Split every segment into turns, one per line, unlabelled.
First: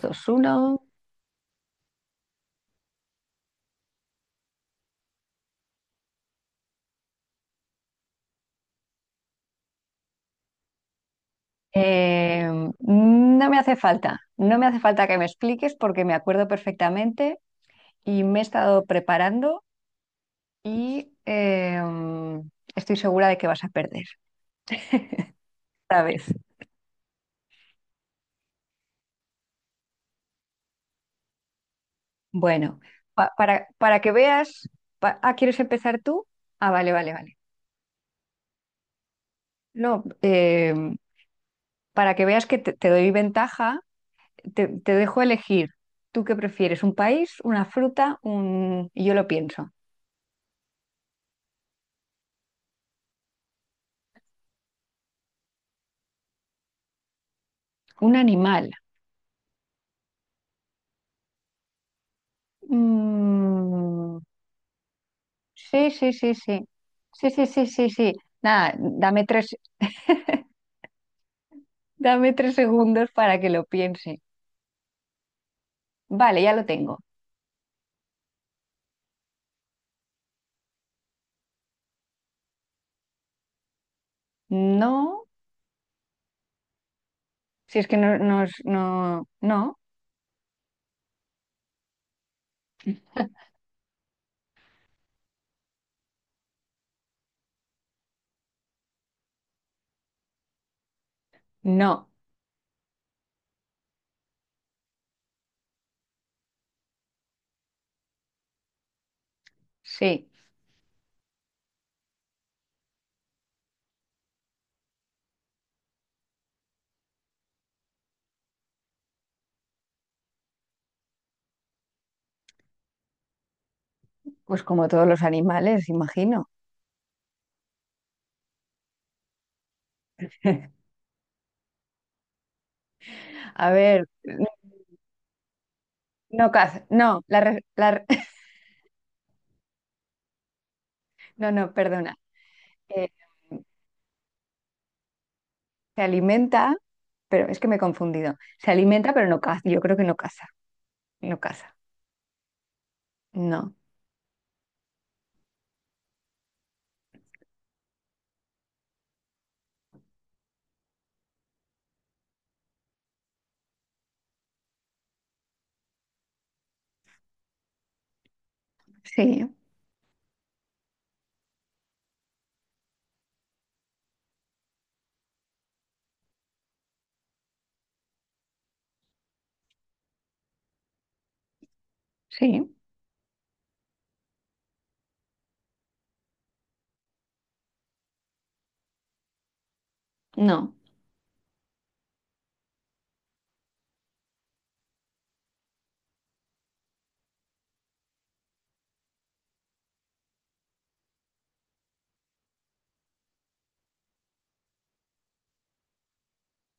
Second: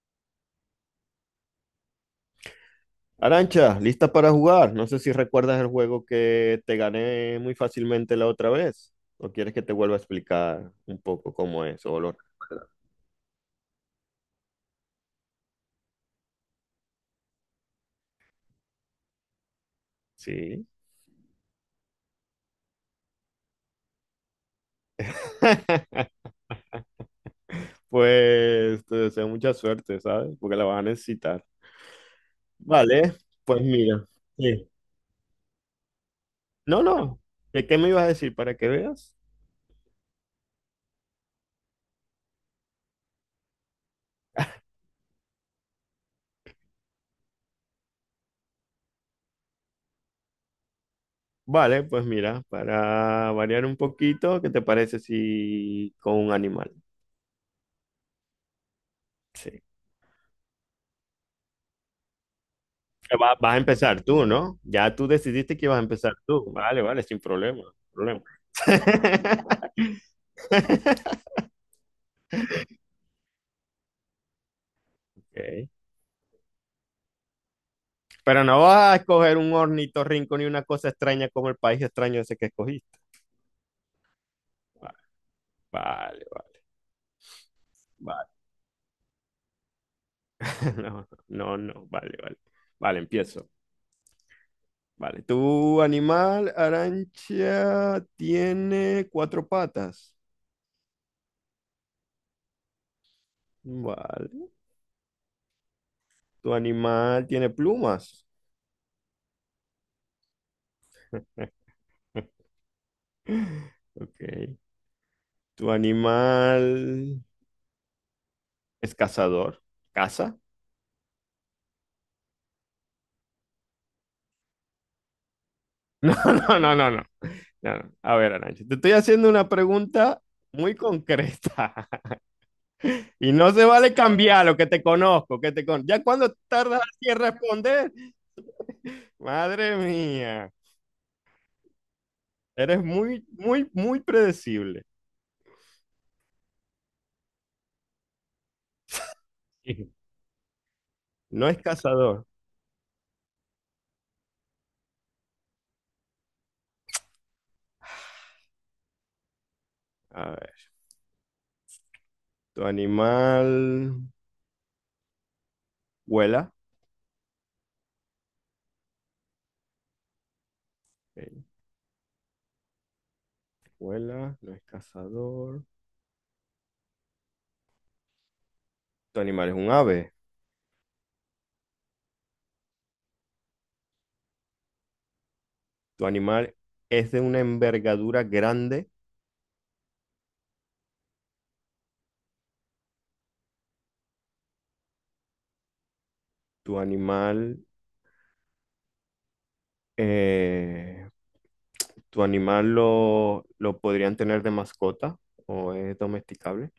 Dos, uno.
Arancha, ¿lista para jugar? No sé si recuerdas el juego que te gané muy fácilmente la otra vez. ¿O quieres que te vuelva a explicar un poco cómo es, olor?
Eh, no me hace falta, no me hace falta que me expliques porque me acuerdo perfectamente y me he estado preparando
Sí.
y estoy segura de que vas a perder esta vez.
Pues te deseo mucha suerte, ¿sabes? Porque la vas a necesitar.
Bueno,
Vale,
pa-
pues
para, para
mira.
que
Sí.
veas, ¿quieres empezar tú? Ah,
No,
vale, vale,
no.
vale.
¿De qué me ibas a decir para que veas?
No, para que veas que te doy ventaja, te dejo elegir. ¿Tú qué prefieres? ¿Un país, una fruta, un... y yo lo pienso,
Vale, pues mira, para variar un poquito, ¿qué te parece si con un animal?
un animal?
Sí. Vas a empezar
Mm,
tú, ¿no? Ya tú decidiste que vas a
sí, sí,
empezar
sí,
tú.
sí.
Vale, vale, sin
Sí, sí,
problema,
sí, sí,
sin
sí.
problema.
Nada, dame tres segundos para que lo piense.
Ok.
Vale, ya lo tengo.
Pero no vas a escoger un ornitorrinco ni una cosa extraña como el país extraño ese que escogiste. Va-
No,
Vale, vale,
si es que no,
vale.
no, es- no, no,
No, no, no, vale, vale. Vale, empiezo. Vale, tu animal, Arancha, tiene cuatro patas.
no.
Vale. Tu animal tiene plumas.
Sí,
Ok. Tu animal, ¿es cazador? ¿Caza?
pues como todos los animales,
No,
imagino.
no, no, no, no. No, no. A ver, Arancha, te estoy haciendo una pregunta muy concreta, y no se
A
vale
ver,
cambiar lo que te conozco, que te con... Ya cuando
no
tardas
caza,
así en
no,
responder, madre mía,
no, no, perdona.
eres
Eh,
muy, muy, muy predecible.
Se alimenta, pero es que me he confundido. Se alimenta, pero no caza. Yo
Sí.
creo que no caza, no
No es
caza.
cazador.
No,
A ver, tu animal vuela.
sí,
Ok, vuela, no es cazador. Tu animal es un ave.
sí.
Tu animal es de una envergadura grande.
No,
Tu animal, eh, ¿tu animal lo podrían tener de mascota o es domesticable?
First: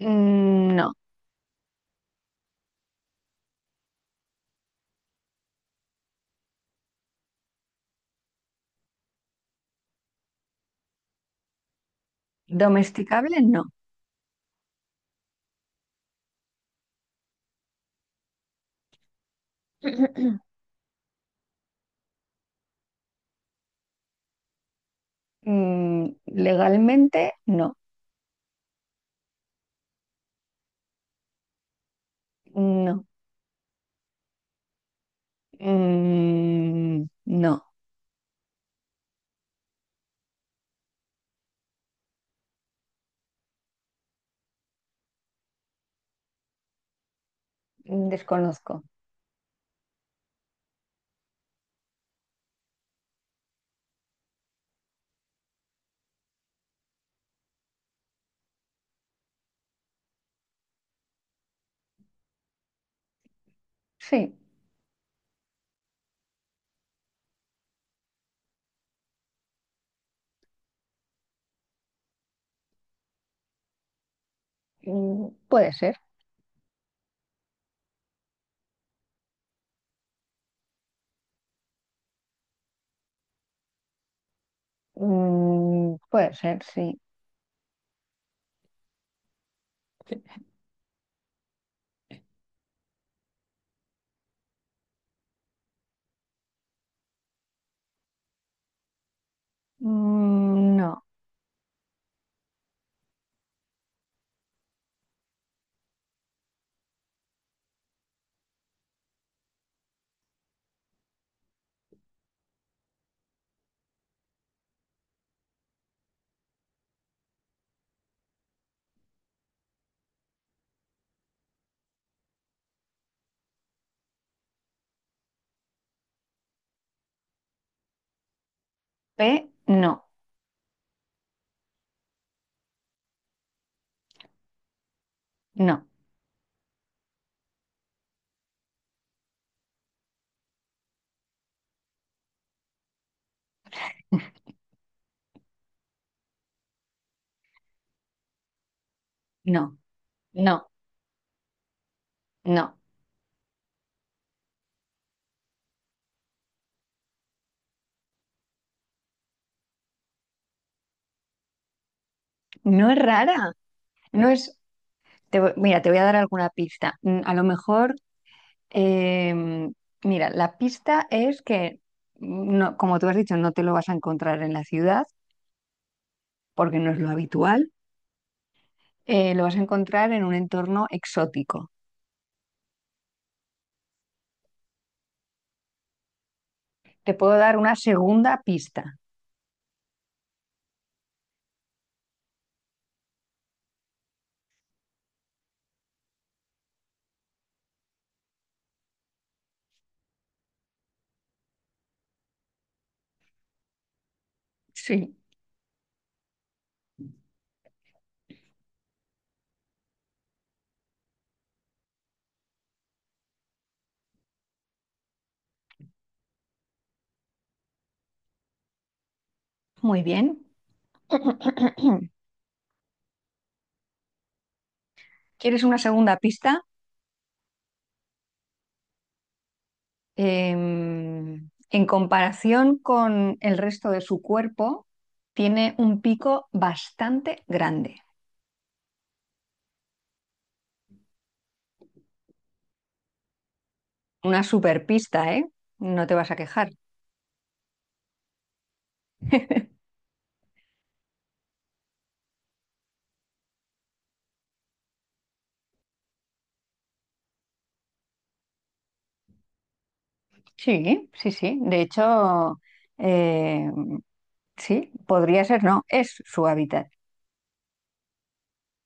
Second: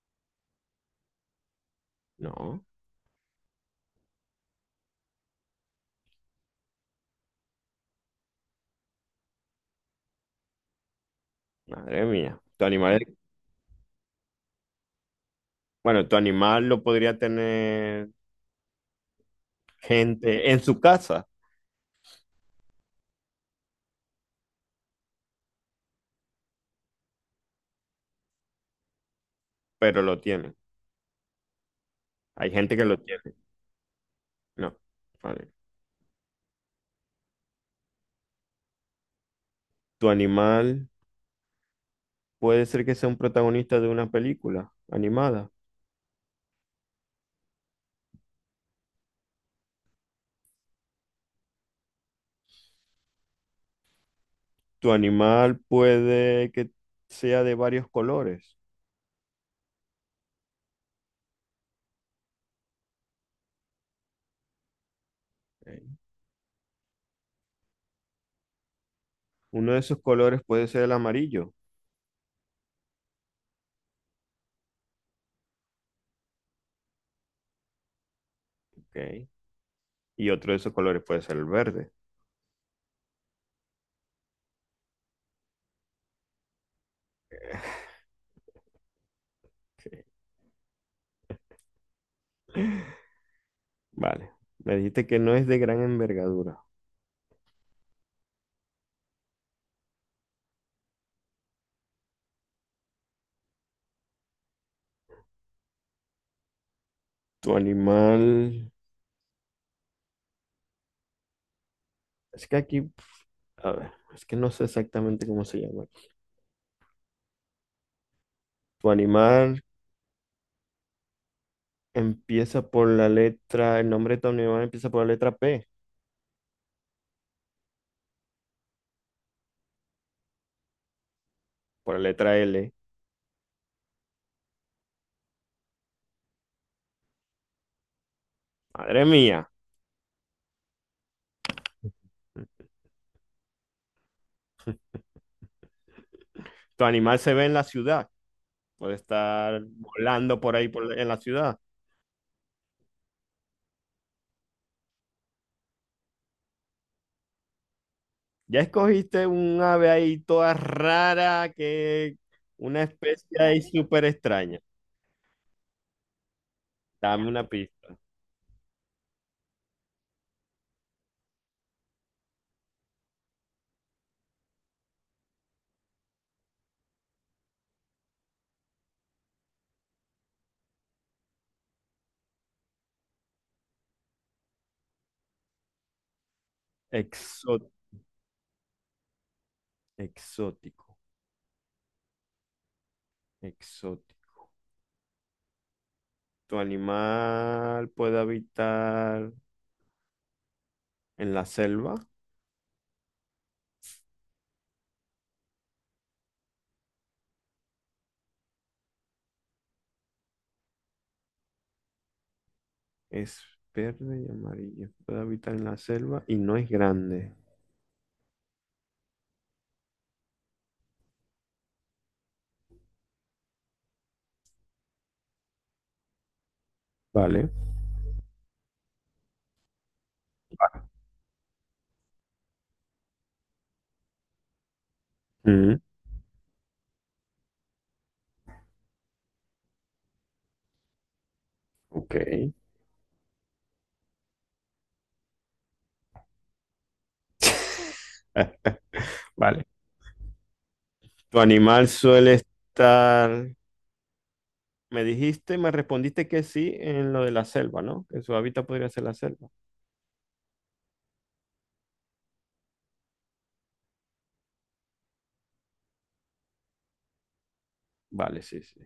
mm, no.
No, madre mía. Tu animal,
Domesticable, no.
bueno, tu animal lo podría tener gente en su casa,
Mm, legalmente, no.
pero lo tiene. Hay gente que lo
No.
tiene. No, vale.
Mm, no.
Tu animal puede ser que sea un protagonista de una película animada.
Desconozco.
Tu animal puede que sea de varios colores.
Sí.
Ok. Uno de esos colores puede ser el amarillo.
Mm, puede ser.
Ok. Y otro de esos colores puede ser el verde.
Mm, puede ser, sí.
Ok. Vale. Me dijiste que no es de gran envergadura.
Mm, no.
Tu animal... Es que aquí... A ver, es que no sé exactamente cómo se llama. Tu animal empieza por la letra... El nombre de tu animal empieza por la letra P,
P, no.
por la letra L.
No.
Madre mía. Tu animal se ve en la ciudad. Puede estar
No.
volando por
No.
ahí en la ciudad.
No.
Ya escogiste un ave ahí toda rara, que una
No es
especie
rara.
ahí súper
No es.
extraña.
Mira, te voy a dar alguna pista. Mm,
Dame
a lo
una
mejor
pista.
Em, mira, la pista es que, no, como tú has dicho, no te lo vas a encontrar en la ciudad, porque no es lo habitual, lo vas a encontrar en un entorno exótico. Te puedo dar
Exó-
una segunda pista.
exótico, exótico. ¿Tu animal puede habitar en la selva?
Sí.
Es verde y amarillo. Puede habitar en la selva y no es grande.
Muy bien. ¿Quieres una segunda pista?
Vale.
Em, en comparación con el resto de su cuerpo, tiene
Mm,
un pico bastante grande.
ok.
Una super pista, ¿eh? No te vas a quejar.
Ah, vale. ¿Tu animal suele estar... Me dijiste, me respondiste que sí en lo de la selva, ¿no? Que su hábitat podría ser la selva.
Sí, sí, sí. De hecho, eh, sí, podría ser, no, es su hábitat.
Vale, sí, sí.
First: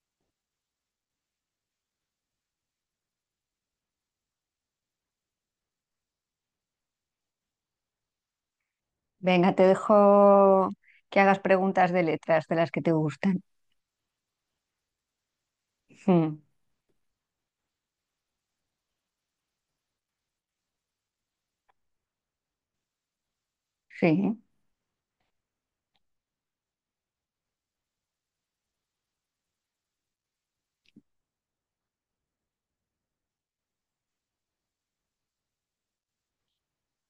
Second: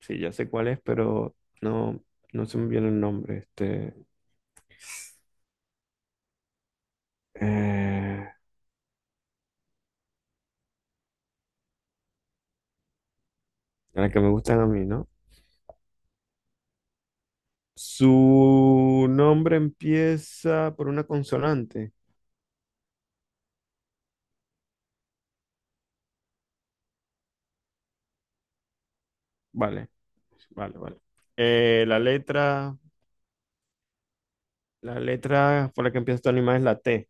Sí, ya sé cuál es, pero no, no se me viene el nombre. Este... Eh...
Venga, te dejo que hagas preguntas de letras de las que te gustan.
La que me gustan a mí, ¿no?
Mm,
Su nombre empieza por una consonante.
sí,
Vale, vale, vale. Eh, la letra, la letra por la que empieza este animal es la T.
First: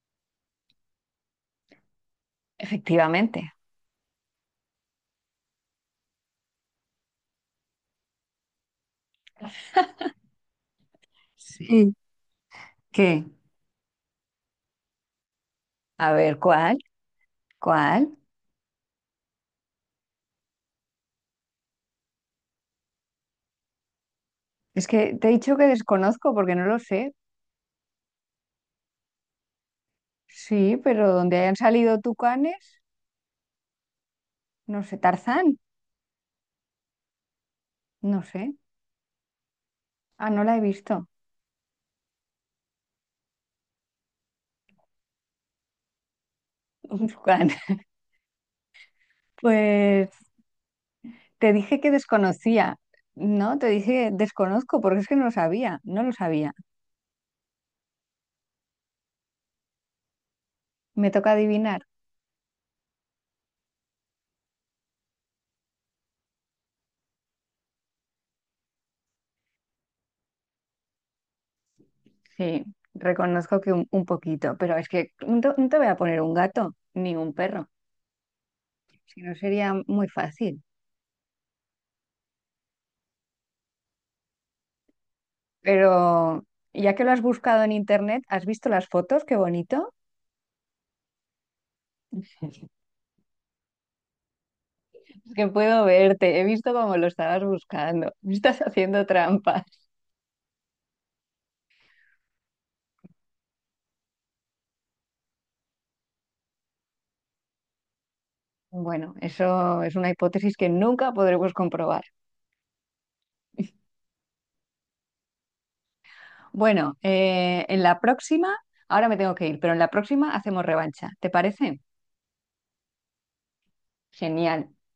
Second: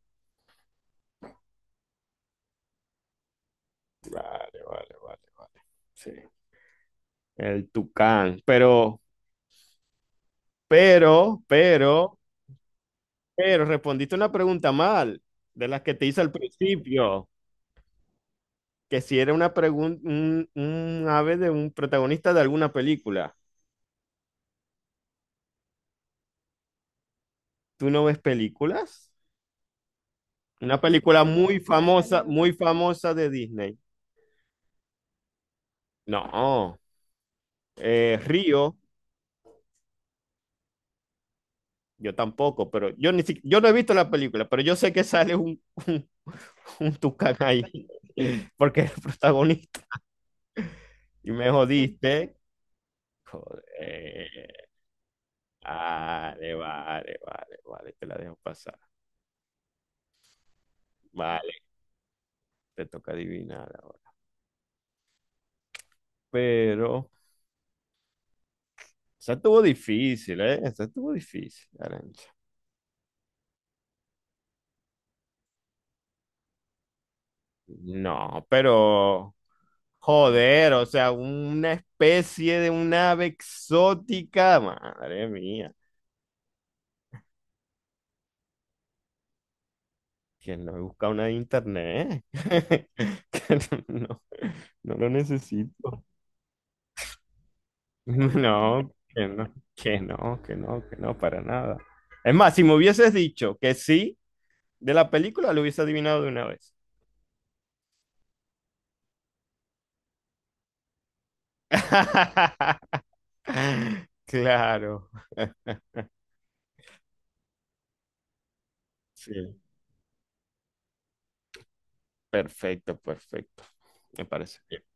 efectivamente.
Vale, vale, vale, vale. Sí. El tucán. Pero,
Sí.
pero,
¿Qué?
pero respondiste una pregunta mal de las que te
A
hice al
ver, ¿cuál?
principio.
¿Cuál?
Que si era una pregunta, un ave de un protagonista de alguna película.
Es que te he dicho que desconozco porque no lo sé.
¿Tú no ves películas?
Sí,
Una
pero
película
donde hayan salido
muy
tucanes,
famosa de Disney.
no sé, Tarzán,
No,
no sé.
Río,
Ah, no la he visto.
yo tampoco, pero yo ni si- yo no he visto la película, pero yo sé que sale un
Un
tucán
tucán.
ahí, porque es el protagonista.
Pues
Y me
te dije que
jodiste.
desconocía, ¿no? Te dije
Joder.
desconozco porque es que no lo sabía, no lo sabía.
Vale, vale, vale, vale, te la dejo pasar.
Me toca
Vale,
adivinar.
te toca adivinar ahora. Pero esa estuvo difícil, ¿eh? Esa estuvo difícil, Arancha.
Sí, reconozco que un poquito, pero es que no te voy a poner un gato ni un perro,
No,
si no
pero
sería muy fácil.
joder, o sea, una especie de un ave exótica. Madre mía,
Pero ya que lo has buscado en internet, ¿has visto las fotos? Qué bonito.
¿quién? No he buscado una de internet. Que no, no lo
Es que puedo
necesito.
verte, he visto cómo lo estabas buscando. Estás
No,
haciendo
que no,
trampas.
que no, que no, que no, para nada. Es más, si me hubieses dicho que sí de la película, lo hubiese adivinado de una vez.
Bueno, eso es una hipótesis que nunca podremos comprobar.
Claro.
Bueno, en la próxima, ahora me
Sí,
tengo que ir, pero en la próxima hacemos revancha. ¿Te parece?
perfecto, perfecto. Me parece
Genial.
bien.